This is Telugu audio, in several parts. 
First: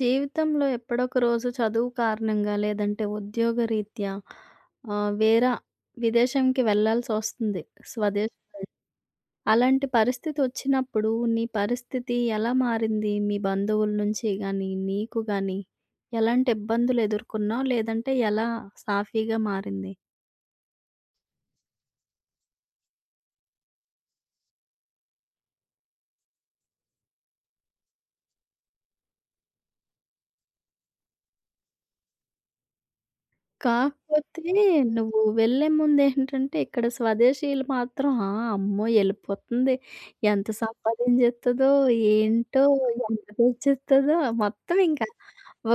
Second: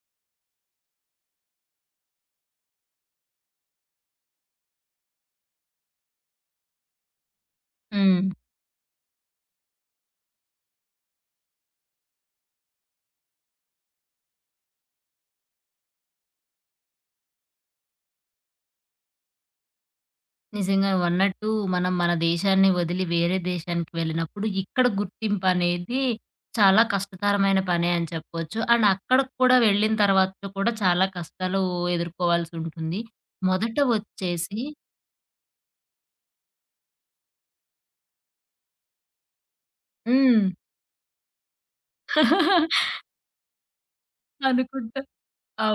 జీవితంలో ఎప్పుడొక రోజు చదువు కారణంగా లేదంటే ఉద్యోగ రీత్యా ఆహ్, వేర విదేశంకి వెళ్ళాల్సొస్తుంది. హ్మ్. స్వదేశ్ అలాంటి పరిస్థితి వచ్చినప్పుడు నీ పరిస్థితి ఎలా మారింది? మీ బంధువుల నుంచి గాని, నీకు గాని ఎలాంటి ఇబ్బందులు ఎదుర్కొన్నావు? లేదంటే ఎలా సాఫీగా మారింది? నిజంగా నువ్వన్నట్టు మనం మన దేశాన్ని వదిలి వేరే దేశానికి వెళ్ళినప్పుడు ఇక్కడ గుర్తింపు అనేది చాలా కష్టతరమైన పనే అని చెప్పొచ్చు. అండ్ అక్కడికి కూడా వెళ్ళిన తర్వాత కూడా చాలా కష్టాలు ఎదుర్కోవాల్సుంటుంది. మొదట కాకపోతే వచ్చేసి నువ్వు వెళ్ళే ముందేంటంటే ఇక్కడ స్వదేశీయులు మాత్రం ఆ! అమ్మో! ఎళ్ళిపోతుంది. హ్మ్. ఎంత సంపాదించేత్తదో, ఏంటో, ఎంత తెచ్చిత్తదో మొత్తం అనుకుంటా. ఇంకా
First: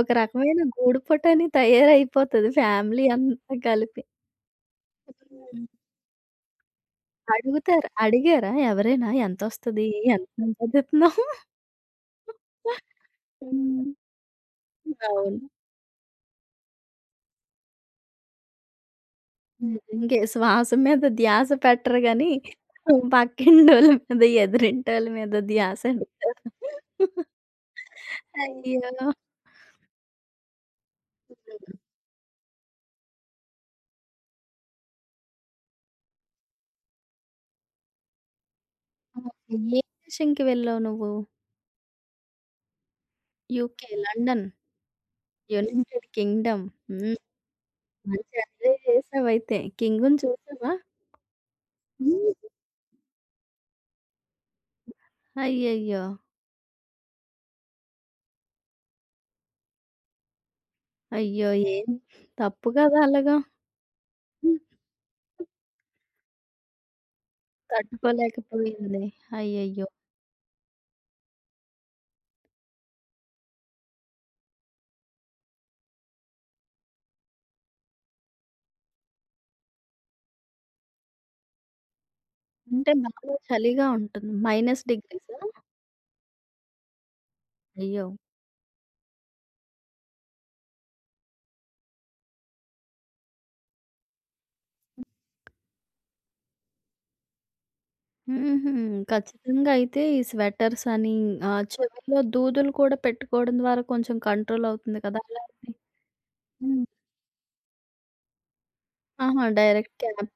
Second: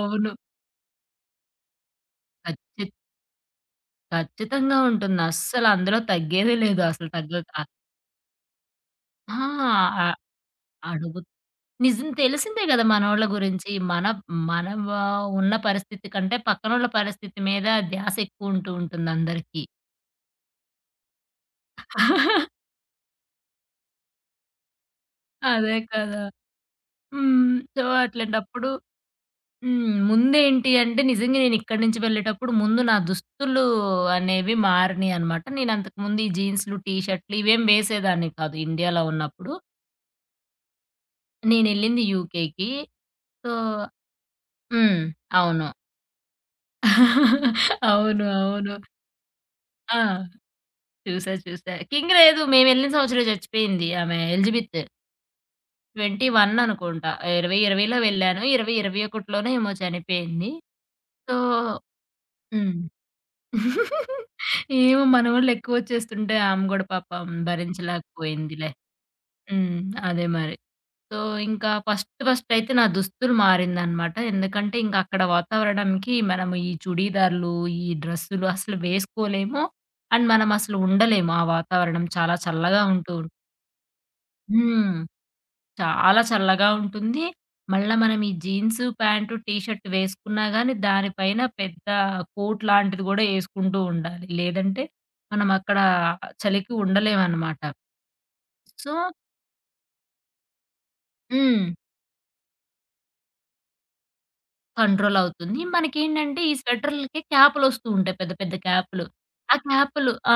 ఒక రకమైన గూడుపుటని తయారైపోతది ఖచ్చి ఫ్యామిలీ అంతా కలిపి. ఖచ్చితంగా ఉంటుంది. హ్మ్. అస్సలు అందులో తగ్గేదే లేదు. అసలు తగ్గదు. అడుగుతారు. అడిగారా ఎవరైనా ఆ! ఎంతొస్తది? ఆ! ఎంత అడుగు సంపాదిత్తన్నావు? నిజం తెలిసిందే గదా మనోళ్ళ గురించి. హ్మ్. మనం అవును. ఉన్న పరిస్థితి కంటే పక్కనోళ్ళ పరిస్థితి మీద ధ్యాస ఎక్కువుంటూ ఉంటుందందరికీ. హ్మ్. ఇంకే శ్వాస మీద ధ్యాస పెట్టరు గానీ, పక్కింటోళ్ళ మీద, ఎదురింటోళ్ళ మీద అదే ధ్యాస కదా! ఎడతారు. హ్మ్. సో, అట్లాంటప్పుడు అయ్యో! హ్మ్. ముందేంటి అంటే నిజంగా హ్మ్. నేనిక్కడి నుంచి వెళ్ళేటప్పుడు ముందు నా దుస్తులు అనేవి మారినియనమాట. నేనంతకుముందు ఈ జీన్స్‌లు, టీ షర్ట్‌లు ఇవేం వేసేదాన్ని కాదు ఇండియాలో ఉన్నప్పుడు. ఓకే. ఏ దేశంకి వెళ్ళావు నువ్వు? నేనెళ్ళింది యూకేకి. సో యూకే, లండన్, హ్మ్. అవును. United Kingdom. హ్మ్. అవును. మంచి అవును. ఎంజాయ్ చేసావైతే. ఆ! కింగుని చూసావా? చూసా, చూసా. 'కింగ్' లేదు. హ్మ్. మేమెళ్ళిన సంవత్సరమే చచ్చిపోయింది ఆమె. ఎలిజబెత్ అయ్యయ్యో! 21 అనుకుంటా. 20, 20లో వెళ్ళాను. 20, 21లోనో ఏమో చనిపోయింది. సో అయ్యో! ఏం తప్పు హ్మ్. కదా అలాగా. హ్మ్. ఏమో మనోళ్ళు ఎక్కువొచ్చేస్తుంటే ఆమె గూడా పాపం భరించలేకపోయిందిలే. తట్టుకోలేకపోయింది. హ్మ్. అయ్యయ్యో! అదే మరి. సో, ఇంకా ఫస్ట్ ఫస్ట్ అయితే నా దుస్తులు మారిందనమాట. ఎందుకంటే ఇంక అక్కడ వాతావరణంకి మనం ఈ చుడీదార్లు, ఈ డ్రెస్సులు అసలు వేసుకోలేము. అండ్ మనం అసలు ఉండలేము. ఆ వాతావరణం చాలా చల్లగా అంటే ఉంటూ బాగా చలిగా ఉంటుంది. మైనస్ హ్మ్. డిగ్రీసా? చాలా చల్లగా ఉంటుంది. మళ్ళా అయ్యో! మనం ఈ జీన్స్ ప్యాంట్, టీ షర్ట్ వేసుకున్నా గాని దానిపైన పెద్ద కోట్ లాంటిది గూడా యేసుకుంటూ ఉండాలి. లేదంటే మనం అక్కడ చలికి ఉండలేమనమాట. హుహు. సో ఖచ్చితంగా అయితే ఈ స్వెటర్స్ అని హ్మ్. చెవుల్లో దూదులు కూడా పెట్టుకోవడం ద్వారా కొంచెం కంట్రోల్ అవుతుంది కదా! కంట్రోలవుతుంది. అలాంటి మనకేంటంటే ఈ హ్మ్. స్వెటర్‌లకి క్యాపులొస్తూ ఉంటాయి. పెద్ద పెద్ద క్యాపులు. ఆహా! ఆ డైరెక్ట్ క్యాపులు క్యాప్. ఆ!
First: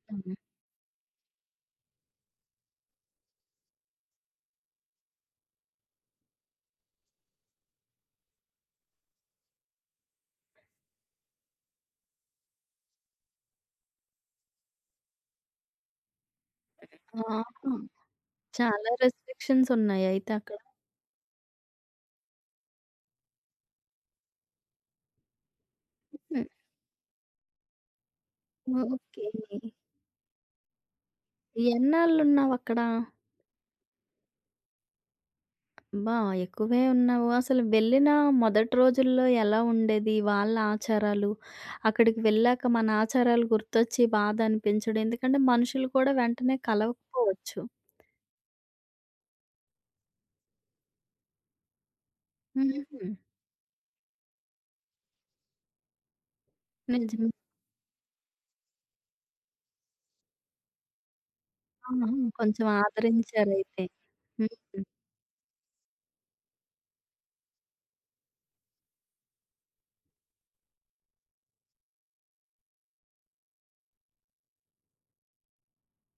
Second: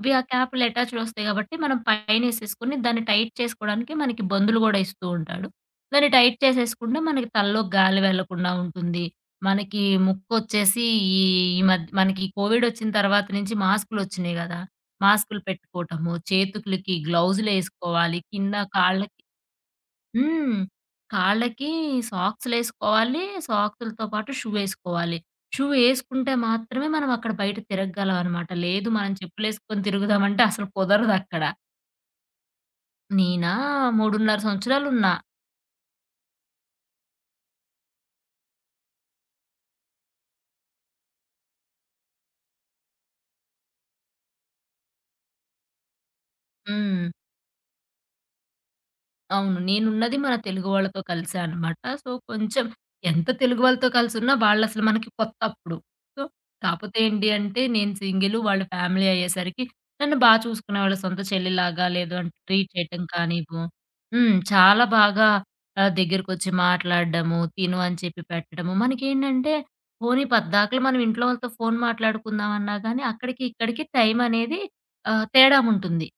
అవి ఆ హ్మ్. క్యాపులు అటాచ్‌డొస్తాయి గాబట్టి మనం పైనేసేసుకొని దాన్ని టైట్ చేసుకోవడానికి మనకి బందులు గూడా ఇస్తూ ఉంటాడు. దాన్ని టైట్ చేసేసుకుంటే మనకి తలలో గాలి వెళ్ళకుండా ఉంటుంది. మనకి ముక్కొచ్చేసి ఈ ఈ మధ్య మనకి కోవిడొచ్చిన తర్వాత నుంచి మాస్కులొచ్చినియి గదా! మాస్కులు పెట్టుకోవటము, చేతులకి ఆహా! గ్లౌజులేసుకోవాలి, కింద చాలా కాళ్ళకి రెస్ట్రిక్షన్స్ ఉన్నాయి అయితే హ్మ్. అక్కడ. కాళ్ళకి సాక్సులేసుకోవాలి. సాక్సులతో పాటు షూ ఏసుకోవాలి. షూ ఏసుకుంటే హ్మ్. మాత్రమే మనం అక్కడ బయట తిరగగలం అనమాట. లేదు మనం ఓకే. చెప్పులేసుకొని తిరుగుదామంటే అసలు కుదరదక్కడ. ఎన్నాళ్ళున్నావక్కడ? నేనా 3.5 సంవత్సరాలున్నా. అబ్బా! ఎక్కువే ఉన్నావు. అసలు వెళ్ళిన మొదటి రోజుల్లో ఎలా ఉండేది? వాళ్ళ ఆచారాలు, అక్కడికి వెళ్ళాక మన ఆచారాలు గుర్తొచ్చి బాధ అనిపించడం. ఎందుకంటే మనుషులు కూడా వెంటనే హ్మ్. కలవకపోవచ్చు. అవును. నేనున్నది మన తెలుగు వాళ్ళతో కలిసే అనమాట. సో, కొంచెం హుహు. ఎంత తెలుగు వాళ్ళతో కలిసున్నా వాళ్ళసలు మనకి కొత్తప్పుడు. సో, కాపోతే ఏంటి నిజమే. అంటే నేను సింగిలు, వాళ్ళు ఫ్యామిలీ అయ్యేసరికి నన్ను బా చూసుకునేవాళ్ళు. సొంత చెల్లిలాగా ఆహా! లేదు అంటే కొంచెం ట్రీట్ చేయటం కానివ్వు ఆదరించారయితే. హ్మ్. చాలా హ్మ్. బాగా దగ్గరకొచ్చి మాట్లాడడము, తిను అని చెప్పి పెట్టడము. మనకేంటంటే పోనీ పద్దాకల మనం ఇంట్లో వాళ్ళతో ఫోను మాట్లాడుకుందామన్నా గానీ అక్కడికి, ఇక్కడికి టైమనేది తేడాముంటుంది.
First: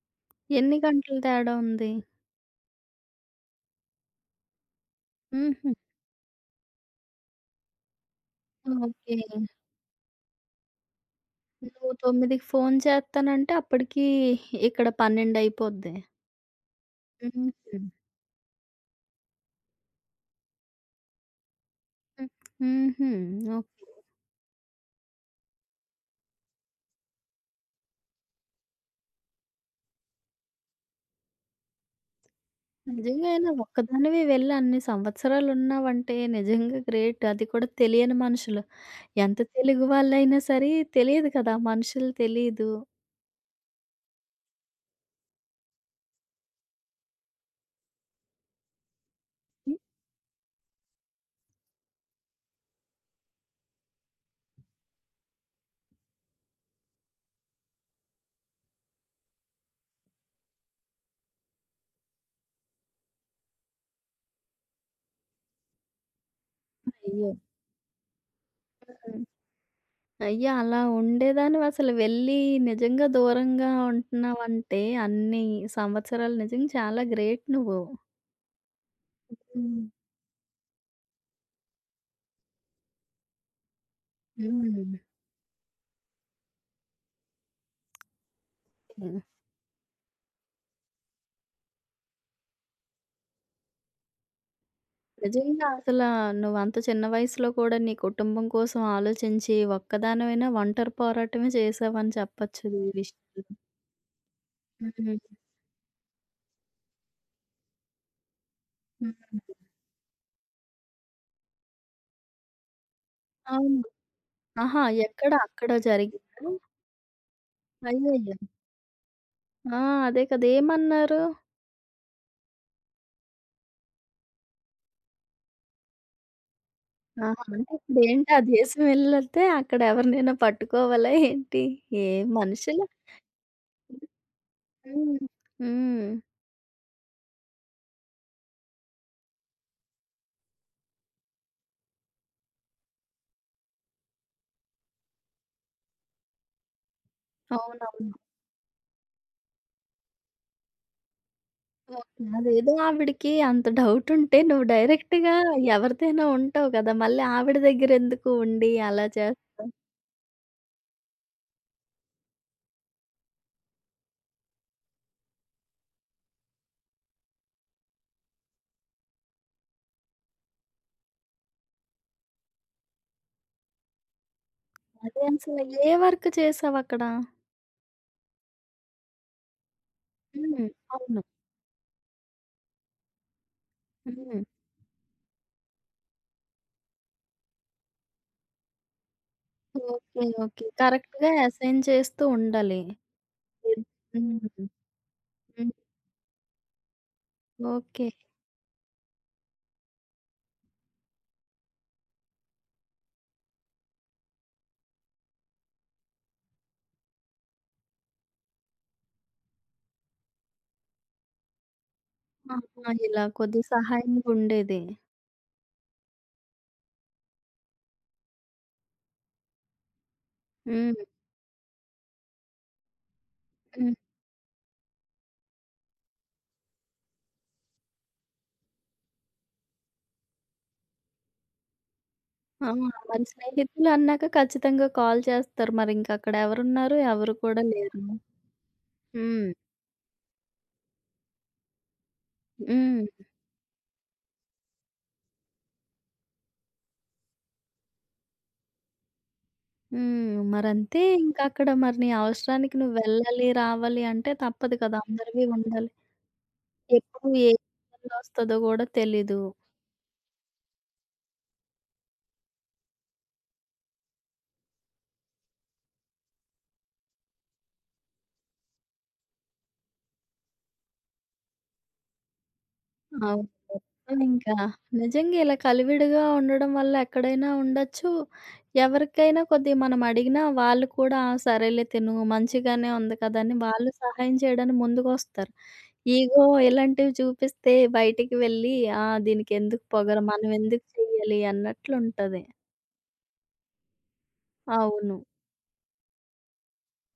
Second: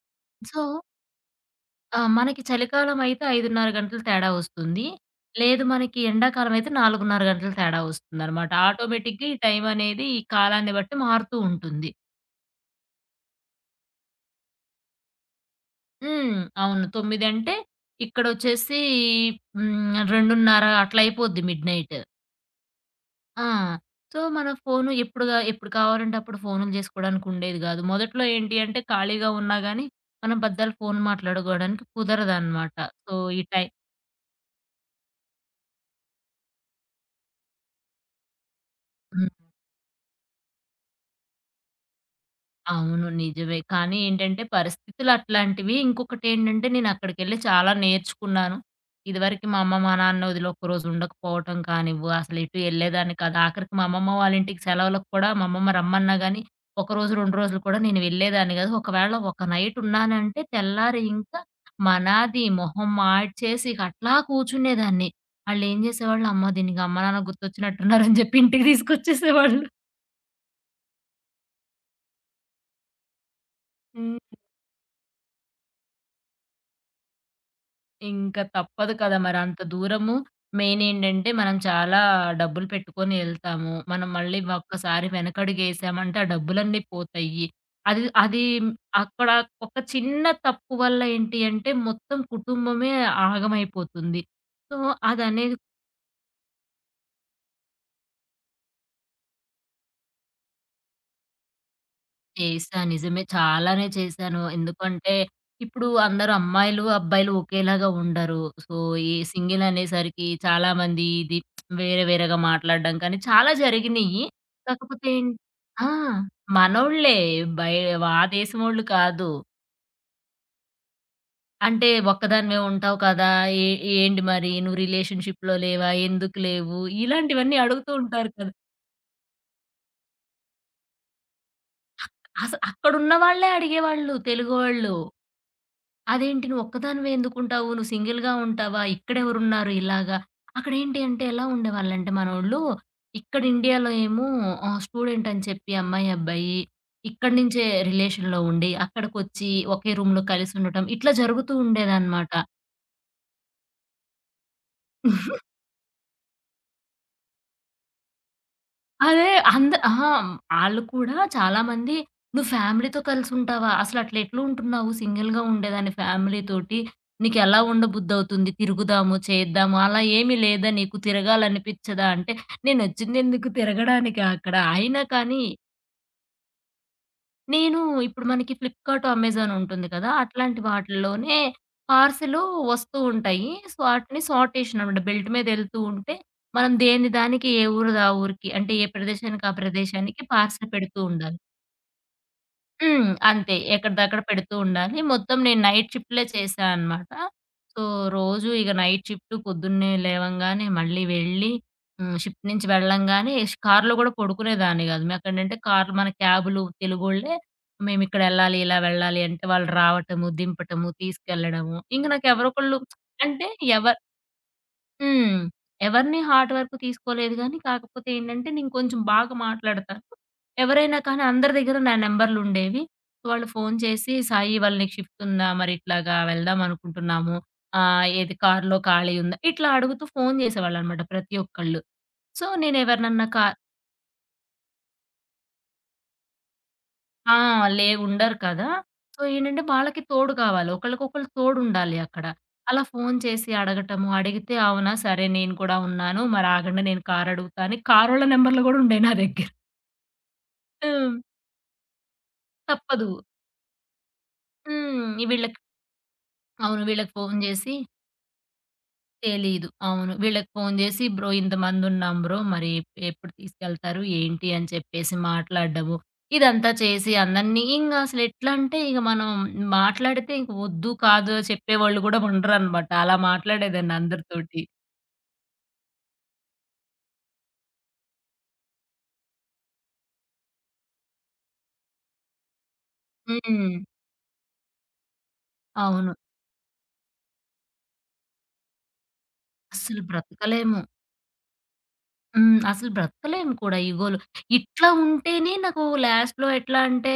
సో ఎన్ని గంటల తేడా ఉంది? ఆ! మనకి చలికాలం అయితే 5:30 గంటలు తేడా వస్తుంది. లేదు హుహు. మనకి ఎండాకాలం అయితే 4:30 గంటలు తేడా వస్తుందనమాట. ఓకే. ఆటోమేటిక్‌గా ఈ టైం అనేది ఈ కాలాన్ని బట్టి మారుతూ ఉంటుంది. నువ్వు 9కి ఫోను చేస్తానంటే అప్పటికి ఇక్కడ 12 అయిపోద్ది. హ్మ్. అవును. 9 అంటే హుహు. ఇక్కడొచ్చేసి హ్మ్. 2:30 అట్లా అయిపోద్ది మిడ్‌నైట్. హ్మ్. హుహు. ఆ! ఓకే. సో, మన ఫోను ఎప్పుడుగా ఎప్పుడు కావాలంటే అప్పుడు ఫోనులు చేసుకోవడానికి ఉండేది గాదు. మొదట్లో ఏంటి అంటే ఖాళీగా ఉన్నా గానీ, మనం బద్దాలు ఫోను మాట్లాడుకోవడానికి కుదరదనమాట. సో, ఈ నిజంగానే టై ఒక్కదానివి వెళ్ళి అన్ని సంవత్సరాలు ఉన్నావంటే నిజంగా గ్రేట్. అది కూడా తెలియని మనుషులు. ఎంత తెలుగు వాళ్ళైనా సరే తెలియదు కదా! మనుషులు తెలీదు. అవును. నిజమే. కానీ ఏంటంటే పరిస్థితులు అట్లాంటివి. ఇంకొకటేంటంటే నేనక్కడికెళ్ళి చాలా నేర్చుకున్నాను. ఇదివరకి మా అమ్మ, హ్మ్. మా నాన్న వదిలి ఒక్కరోజు ఉండకపోవటం కానివ్వు, అసలు ఎటు ఎళ్ళేదాన్ని కాదు. ఆఖరికి మా అమ్మమ్మ వాళ్ళ ఇంటికి సెలవులకు కూడా మా అమ్మమ్మ రమ్మన్నా గానీ, ఒకరోజు, 2 రోజులు కూడా నేను వెళ్ళేదాన్ని గాదు. ఒకవేళ ఒక నైట్ ఉన్నానంటే తెల్లారి ఇంకా మనాది మొహం మాడ్చేసి ఇక అట్లా కూర్చునేదాన్ని. ఆళ్ళేం జేసేవాళ్ళు, అమ్మ దీనికి అమ్మ, నాన్న అయ్యో! గుర్తొచ్చినట్టున్నారని జెప్పి ఇంటికి హ్మ్. తీసుకొచ్చేసేవాళ్ళు. అయ్యో! అలా ఉండేదానివసలు వెళ్ళి నిజంగా దూరంగా ఉంటున్నావంటే అన్ని సంవత్సరాలు నిజంగా చాలా గ్రేట్ నువ్వు. ఇంక తప్పదు కదా! మరంత హ్మ్. దూరము. మెయిన్ ఏంటంటే, మనం చాలా డబ్బులు పెట్టుకొని ఎళ్తాము. మనం మళ్ళీ హ్మ్. ఒక్కసారి వెనకడుగేసామంటే, ఆ డబ్బులన్నీ పోతాయి. అది అది అక్కడ ఒక చిన్న తప్పు వల్ల ఏంటి అంటే, మొత్తం కుటుంబమే ఆగమైపోతుంది. సో, అదనే నిజంగా అసలా నువ్వంత చిన్న వయసులో కూడా నీ కుటుంబం కోసం ఆలోచించి ఒక్కదానివైనా ఒంటరి పోరాటమే చేశావని చెప్పొచ్చు చేశా. ఈ నిజమే. విషయంలో. చాలానే చేశాను. ఎందుకంటే, హ్మ్. ఇప్పుడు అందరూ అమ్మాయిలు, అబ్బాయిలు ఒకేలాగా ఉండరు. సో, హ్మ్. ఈ సింగిల్ అనేసరికి చాలామంది ఇది వేరే వేరేగా మాట్లాడడం కానీ చాలా అవును. జరిగినియి. ఆహా! కాకపోతే ఏం ఎక్కడ? అక్కడ ఆ! జరిగిందా? మనోళ్ళే. బయ ఆ అయ్యయ్యో! దేశమోళ్ళు కాదు. ఆ! అదే కదా! ఏమన్నారు? అంటే, ఒక్కదానివే ఉంటావు కదా! ఏ ఏంటి మరి నువ్వు రిలేషన్‌షిప్‌లో లేవా? ఎందుకు లేవు? ఆహా! ఇలాంటివన్నీ అంటే అడుగుతూ ఉంటారు ఇప్పుడేంటి ఆ కదా! దేశం వెళ్తే అక్కడ ఎవరినైనా పట్టుకోవాలా ఏంటి? ఏ అసలు మనుషులు అక్కడున్న వాళ్ళే అడిగేవాళ్ళు తెలుగోళ్ళు. హ్మ్. హ్మ్. అదేంటి నువ్వొక్కదానివే ఎందుకుంటావు? నువ్వు సింగిల్‌గా ఉంటావా? ఇక్కడెవరున్నారు ఇలాగా? అక్కడేంటి అంటే ఎలా ఉండేవాళ్ళంటే మనోళ్ళు, ఇక్కడ ఇండియాలో ఏమో స్టూడెంట్ అని చెప్పి అమ్మాయి, అబ్బాయి ఇక్కడి నుంచే అవునవును. రిలేషన్‌లో ఉండి, అక్కడికొచ్చి ఒకే రూమ్‌లో కలిసుండటం ఇట్లా జరుగుతూ ఓకే. ఉండేదనమాట. అదేదో ఆవిడకి అంత డౌట్ ఉంటే నువ్వు డైరెక్ట్‌గా ఎవరిదైనా ఉంటావు కదా! మళ్ళీ ఆవిడ దగ్గర ఎందుకు ఉండి అలా అదే చేస్తా ఆ! ఆళ్ళు కూడా చాలామంది "నువ్వు ఫ్యామిలీతో కలిసుంటావా? అసలు అట్లా ఎట్లుంటున్నావు? సింగిల్‌గా ఉండేదాన్ని ఫ్యామిలీతోటి. నీకెలా ఉండబుద్ధవుతుంది? తిరుగుదాము, చేద్దాము. అలా ఏమీ లేదా నీకు? తిరగాలనిపిచ్చదా?" అంటే నేనొచ్చిందెందుకు తిరగడానికి అక్కడ? అయినా అదే కానీ అసలు ఏ వర్క్ చేసావక్కడ? నేను ఇప్పుడు మనకి ఫ్లిప్‌కార్ట్, అమెజాన్ ఉంటుంది కదా! అట్లాంటి హ్మ్. అవును. వాటిల్లోనే పార్సెలు వస్తూ ఉంటాయి. సో, ఆటిని హ్మ్. సార్ట్ చేసినమాట. బెల్ట్ మీద ఎళ్తూ ఉంటే, మనం దేని దానికి ఏ ఊరిది ఆ ఊరికి అంటే ఏ ప్రదేశానికి ఆ ప్రదేశానికి ఓకే. ఓకే. పార్సెల్ పెడుతూ కరెక్ట్‌గా ఉండాలి. అసైన్ చేస్తూ ఉండాలి. హ్మ్. అంతే. ఎద్ ఎక్కడిదక్కడ హ్మ్. పెడుతూ ఉండాలి. మొత్తం నేను హ్మ్. నైట్ షిఫ్ట్‌లే చేశా అనమాట. So, okay. రోజు ఇగ నైట్ షిఫ్ట్ పొద్దున్నే లేవంగానే మళ్ళీ వెళ్ళి హ్మ్. షిఫ్ట్ నుంచి వెళ్ళంగానే కార్‌లో గూడా పడుకునేదాన్ని గాదు. మాకేంటంటే కార్‌లు మన క్యాబులు తెలుగోళ్ళే మేమిక్కడెళ్ళాలి, ఇలా వెళ్ళాలి అంటే వాళ్ళు రావటము, దింపటము, తీసుకెళ్ళడము. ఇంక నాకెవరో ఒకళ్ళు ఆహా! ఇలా అంటే కొద్దిగా ఎవ సహాయంగుండేది. హ్మ్. ఎవరిని హార్ట్ వరకు తీసుకోలేదు గానీ, కాకపోతే ఏంటంటే నేను కొంచెం బాగా మాట్లాడతాను. ఎవరైనా హ్మ్. కానీ అందరి దగ్గర నా నంబర్లుండేవి. వాళ్ళు ఫోను హ్మ్. చేసి, "సాయి ఇవాళ నీకు షిఫ్ట్ ఉందా? మరి ఇట్లాగా వెళ్దాం అనుకుంటున్నాము. ఏది కార్‌లో ఖాళీ ఉందా?" ఇట్లా అడుగుతూ ఫోను చేసేవాళ్ళనమాట ప్రతి ఒక్కళ్ళు. సో, ఆ! నేను మరి ఎవరినన్నా స్నేహితులు అన్నాక ఖచ్చితంగా కాల్ చేస్తారు. మరింక అక్కడ ఎవరున్నారు? ఎవరు ఆ! కూడా లే లేరు. ఉండరు కదా! సో, హ్మ్. ఏంటంటే వాళ్ళకి తోడు కావాలి. ఒకళ్ళకొకళ్ళు తోడుండాలి అక్కడ. అలా ఫోను హ్మ్. చేసి అడగటము. అడిగితే అవునా! సరే నేను కూడా ఉన్నాను. మరి ఆగండి నేను కారు అడుగుతా అని కారోళ్ళ నంబర్‌లు కూడా ఉండేయి నా దగ్గర. హ్మ్. మరంతే హ్మ్. ఇంకక్కడ మరి నీ అవసరానికి నువ్వు తప్పదు. వెళ్ళాలి, రావాలి అంటే తప్పదు కదా! హ్మ్. అందరివి వీళ్ళకి ఉండాలి. అవును. వీళ్ళకి ఎప్పుడు ఫోను ఏ చేసి ఇబ్బందొస్తదో గూడా తెలీదు. తెలీదు. అవును. వీళ్ళకి ఫోను జేసి, "బ్రో ఇంతమందున్నాం బ్రో, మరి ఎప్పుడు తీసుకెళ్తారు, ఏంటి" అని చెప్పేసి మాట్లాడడము. ఇదంతా చేసి అందరిని ఇంగ అసలెట్లంటే, ఇగ మనం మాట్లాడితే ఇంక వద్దు, కాదు చెప్పేవాళ్ళు గూడా ఉండరనమాట. అలా అవును. మాట్లాడేదాన్ని ఇంకా అందరితోటి. నిజంగా ఇలా కలివిడిగా ఉండడం వల్ల ఎక్కడైనా ఉండొచ్చు. ఎవరికైనా కొద్దిగా మనం అడిగినా వాళ్ళు కూడా "ఆ! సరేలే తిను మంచిగానే ఉంది కదా!" అని హ్మ్. వాళ్ళు సహాయం చేయడానికి ముందుకొస్తారు. అవును. ఈగో ఇలాంటివి చూపిస్తే బయటికి వెళ్ళి, ఆ! దీనికెందుకు అస్సలు పొగరు, బ్రతకలేము. మనమెందుకు చెయ్యాలి అన్నట్లుంటది. హ్మ్. అసలు బ్రతకలేం కూడా ఈగోలో. ఇట్లా అవును. ఉంటేనే నాకు లాస్ట్‌లో ఎట్లా అంటే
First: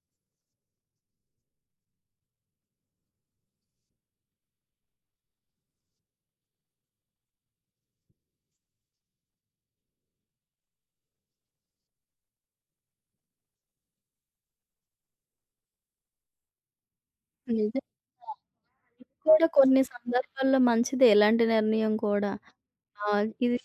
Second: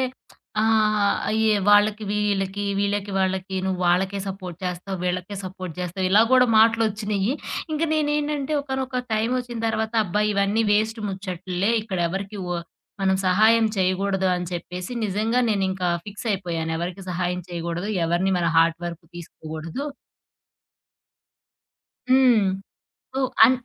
ఆహ్, ఏ వాళ్ళకి వీళ్ళకి, వీళ్ళకి వాళ్ళకి నువ్వు వాళ్ళకే సపోర్ట్ చేస్తావు, వీళ్ళకే సపోర్ట్ చేస్తావు ఇలా కూడా మాటలొచ్చినియి. ఇంక నేనేంటంటే ఒకానొక టైమ్ వచ్చిన తర్వాత అబ్బా! ఇవన్నీ వేస్ట్ ముచ్చట్లే ఇక్కడ ఎవరికీ ఓ మనం సహాయం చేయకూడదు అని చెప్పేసి నిజంగా నేనింకా ఫిక్స్ అయిపోయాను. ఎవరికీ సహాయం నిజంగా. చేయకూడదు. ఎవరిని మన హార్ట్ వరకు ఇది కూడా కొన్ని తీసుకోకూడదు. సందర్భాల్లో మంచిదే ఇలాంటి నిర్ణయం కూడా. హ్మ్. సో, అన్ ఇది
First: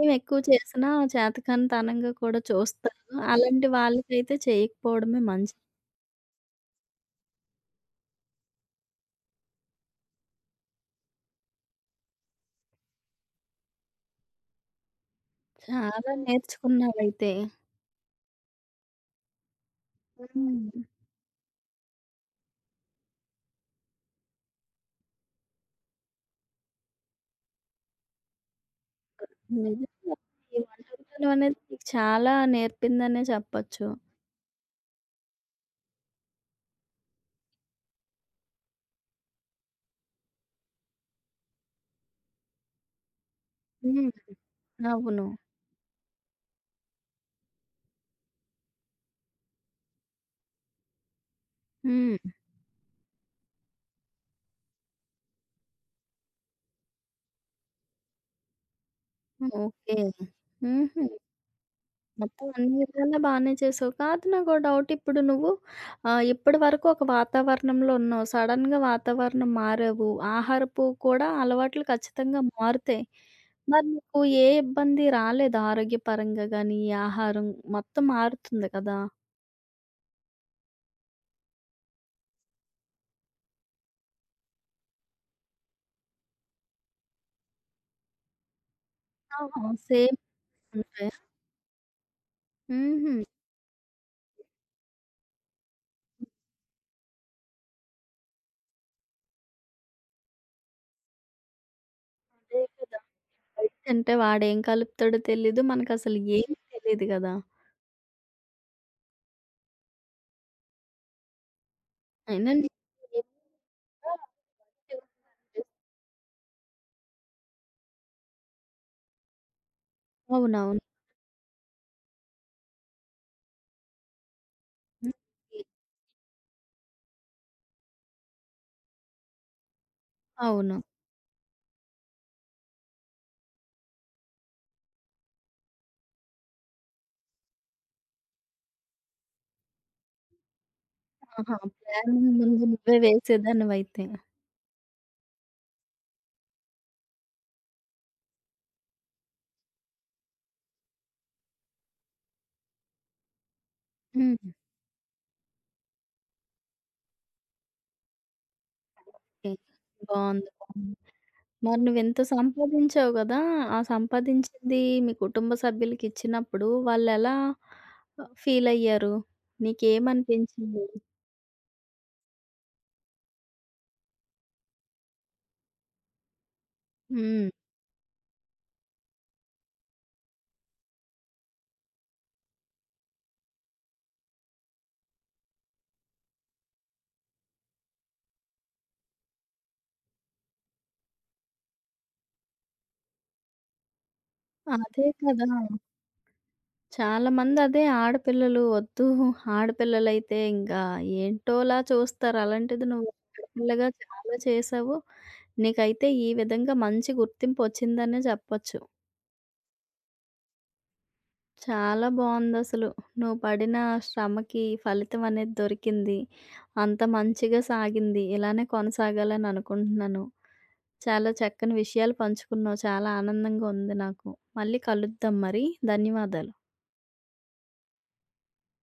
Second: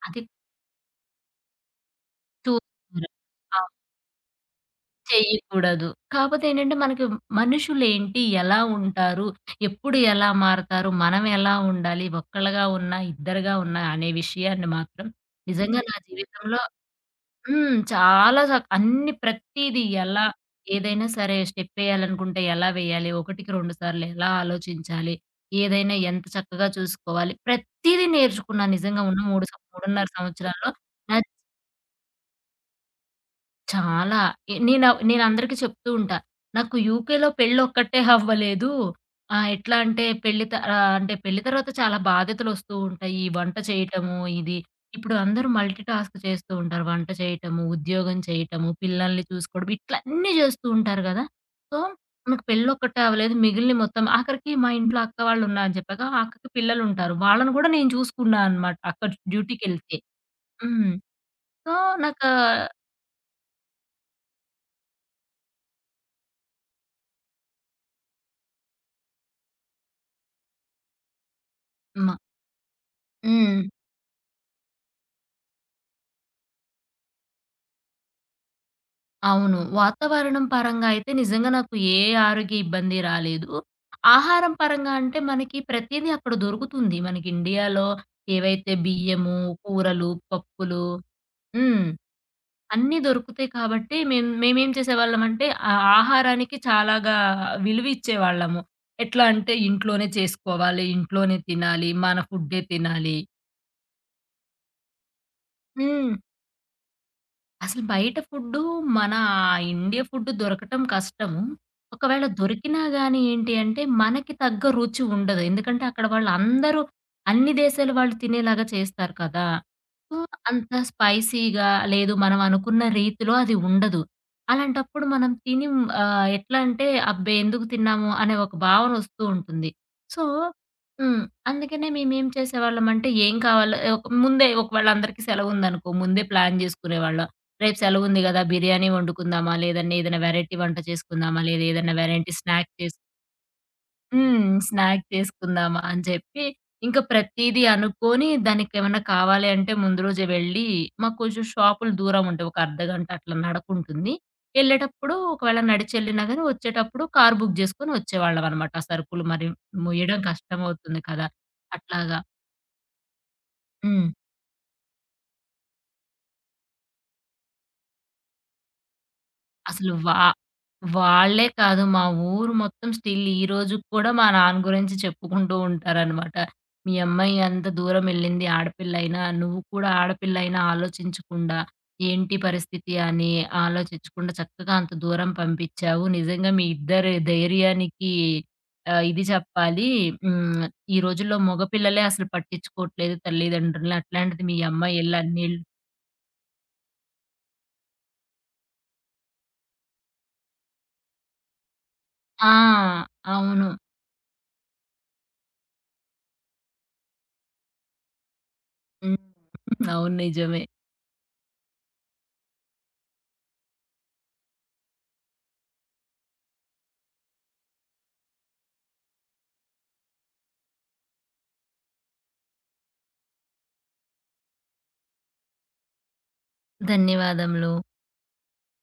ఏం అది ఎక్కువ చేసినా చేతకానితనంగా కూడా చూస్తారు. అలాంటి చూస్తున్నారు. వాళ్ళకైతే చేయకపోవడమే మంచిది. చెయ్యకూడదు. కాపోతే ఏంటంటే, మనకి మనుషులేంటి? ఎలా ఉంటారు? ఎప్పుడు ఎలా మారతారు? మనం ఎలా ఉండాలి? ఒక్కళ్ళగా ఉన్నా, ఇద్దరుగా ఉన్నా అనే విషయాన్ని మాత్రం నిజంగా నా చాలా జీవితంలో నేర్చుకున్నావైతే. హ్మ్. చాలా అన్ని ప్రతీదీ ఎలా హ్మ్. ఏదైనా సరే స్టెప్పేయాలనుకుంటే ఎలా వేయాలి? ఒకటికి రెండు సార్లు ఎలా ఆలోచించాలి? ఏదైనా ఎంత చక్కగా చూసుకోవాలి? ప్రతీదీ నేర్చుకున్నా నిజంగా ఉన్న మూడు సం 3.5 నిజంగా. ఈ సంవత్సరాల్లో నా ఒంటరితనం అనేది నీకు చాలా నేర్పిందనే చెప్పొచ్చు. చాలా. నేను అందరికీ చెప్తూ ఉంటా. నాకు యూకేలో పెళ్లొక్కటే అవ్వలేదు. ఎట్లా అంటే పెళ్లి తర్వాత చాలా బాధ్యతలొస్తూ ఉంటాయి. ఈ వంట హ్మ్. చేయటము ఇది. ఇప్పుడు అవును. అందరూ మల్టీ టాస్క్ చేస్తూ ఉంటారు. వంట చేయటము, ఉద్యోగం చేయటము, పిల్లల్ని చూసుకోవడం ఇట్లా అన్నీ చేస్తూ ఉంటారు గదా! సో, హ్మ్. నాకు పెళ్లొక్కటే అవ్వలేదు. మిగిలినయి మొత్తం ఆఖరికి మా ఇంట్లో అక్క వాళ్ళున్నా అని చెప్పాగా, ఆ అక్కకి పిల్లలుంటారు. వాళ్ళని గూడా నేను చూసుకున్నా అనమాట అక్క ఓకే. డ్యూటీకెళ్తే. హ్మ్. హుహు. సో, నాకు ఆ, మొత్తం అన్ని విధాలా బానే చేసావు. కాదు నాకో డౌట్ ఇప్పుడు నువ్వు ఇప్పటి వరకు ఒక వాతావరణంలో ఉన్నావు. సడెన్‌గా వాతావరణం మారావు. ఆహారపు కూడా అలవాట్లు మ ఖచ్చితంగా మారుతాయి. హ్మ్. మరి నీకు ఏ ఇబ్బంది రాలేదా ఆరోగ్యపరంగా గానీ, ఈ ఆహారం మొత్తం మారుతుంది కదా! అవును. వాతావరణం పరంగా అయితే నిజంగా నాకు ఏ ఆరోగ్య ఇబ్బంది రాలేదు. ఆహారం పరంగా అంటే మనకి ప్రతీదీ అక్కడ దొరుకుతుంది. మనకి ఇండియాలో ఏవైతే బియ్యము, ఆహా! కూరలు, సేమ్ పప్పులు ఉంటాయా? హ్మ్. అన్నీ హుహు. దొరుకుతాయి కాబట్టి మేము మేమేం చేసేవాళ్ళమంటే ఆ ఆహారానికి చాలాగా విలువ ఇచ్చేవాళ్ళము. ఎట్లా అంటే ఇంట్లోనే చేసుకోవాలి, ఇంట్లోనే తినాలి, మన ఫుడ్డే అదే కదా! తినాలి. బయట తింటే వాడేం కలుపుతాడో తెలీదు. హ్మ్. మనకసలు ఏమి తెలీదు గదా! అసలు బయట ఫుడ్డు, మన ఇండియా ఫుడ్ దొరకటం కష్టము. ఒకవేళ అయినా నీకు దొరికినా గాని ఏం- ఏంటి అంటే, మనకి తగ్గ రుచి ఉండదు. ఎందుకంటే, అక్కడ వాళ్ళందరూ అన్ని దేశాల వాళ్ళు తినేలాగా చేస్తారు కదా! సో, అంత అవునవును. స్పైసీగా లేదు మనం అనుకున్న రీతిలో అది ఉండదు. అలాంటప్పుడు హ్మ్. మనం తిని ఎట్లా అంటే, అబ్బే! ఎందుకు తిన్నాము అనే ఒక భావన వస్తూ ఉంటుంది. సో అవును. హ్మ్. అందుకనే మేమేం చేసేవాళ్ళమంటే, ఏం కావాలో ఒక ముందే ఒకవేళ అందరికీ సెలవుందనుకో, ముందే ప్లాన్ చేసుకునేవాళ్ళం. రేపు సెలవుంది గదా! బిర్యానీ వండుకుందామా? లేదంటే ఏదైనా వెరైటీ వంట చేసుకుందామా? ఆహా! లేదా ఏదైనా ప్లాన్ వెరైటీ ముందు స్నాక్ నువ్వే చేస్ వేసేదానివైతే. హ్మ్. స్నాక్ చేసుకుందామా? అని చెప్పి ఇంకా ప్రతీదీ అనుకోని దానికేమన్నా కావాలి అంటే ముందు రోజే వెళ్ళి మాకు కొంచెం షాపులు దూరం ఉంటాయి. ఒక అర్ధగంట అట్లా నడకుంటుంది. హ్మ్. ఎళ్ళేటప్పుడు ఒకవేళ నడిచెళ్ళినా గాని వచ్చేటప్పుడు కార్ బుక్ జేసుకొని వచ్చేవాళ్ళమనమాట. ఆ సరుకులు మరి ఓకే. మోయడం బావుంది. బావుంది. కష్టమవుతుంది కదా! మరి అట్లాగా. నువ్వెంత సంపాదించావు గదా! ఆ హ్మ్. సంపాదించింది మీ కుటుంబ సభ్యులకిచ్చినప్పుడు వాళ్ళెలా ఫీలయ్యారు? అసలు వా నీకేమనిపించింది? వాళ్ళే కాదు మా ఊరు మొత్తం స్టిల్ ఈ రోజుకి కూడా మా నాన్న గురించి చెప్పుకుంటూ ఉంటారనమాట. "మీ అమ్మాయి హ్మ్. అంత దూరం ఎళ్ళింది ఆడపిల్లయినా, నువ్వు కూడా ఆడపిల్లయినా ఆలోచించకుండా, ఏంటి పరిస్థితి అని ఆలోచించకుండా చక్కగా అంత దూరం పంపిచ్చావు. నిజంగా మీ ఇద్దరి ధైర్యానికి ఇది చెప్పాలి. హ్మ్. ఈ రోజుల్లో మగపిల్లలే అసలు పట్టించుకోవట్లేదు తల్లిదండ్రులని. అట్లాంటిది మీ అమ్మాయి అదే ఎళ్ళి కదా! అన్నేళ్ళు" చాలా మంది అదే ఆడపిల్లలు వద్దు. ఆడపిల్లలైతే ఇంకా ఏంటోలా చూస్తారు. ఆ! అలాంటిది నువ్వు అవును. ఆడపిల్లగా చాలా చేశావు. నీకైతే ఈ విధంగా మంచి గుర్తింపు వచ్చిందనే చెప్పొచ్చు. హ్మ్. అవును. నిజమే. చాలా బావుందసలు. నువ్వు పడిన శ్రమకి ఫలితం అనేది దొరికింది. అంత మంచిగా సాగింది. ఇలానే కొనసాగాలని అనుకుంటున్నాను. చాలా చక్కని విషయాలు పంచుకున్నావు. చాలా ఆనందంగా ఉంది నాకు. మళ్ళీ కలుద్దాం మరి. ధన్యవాదాలు. ధన్యవాదములు.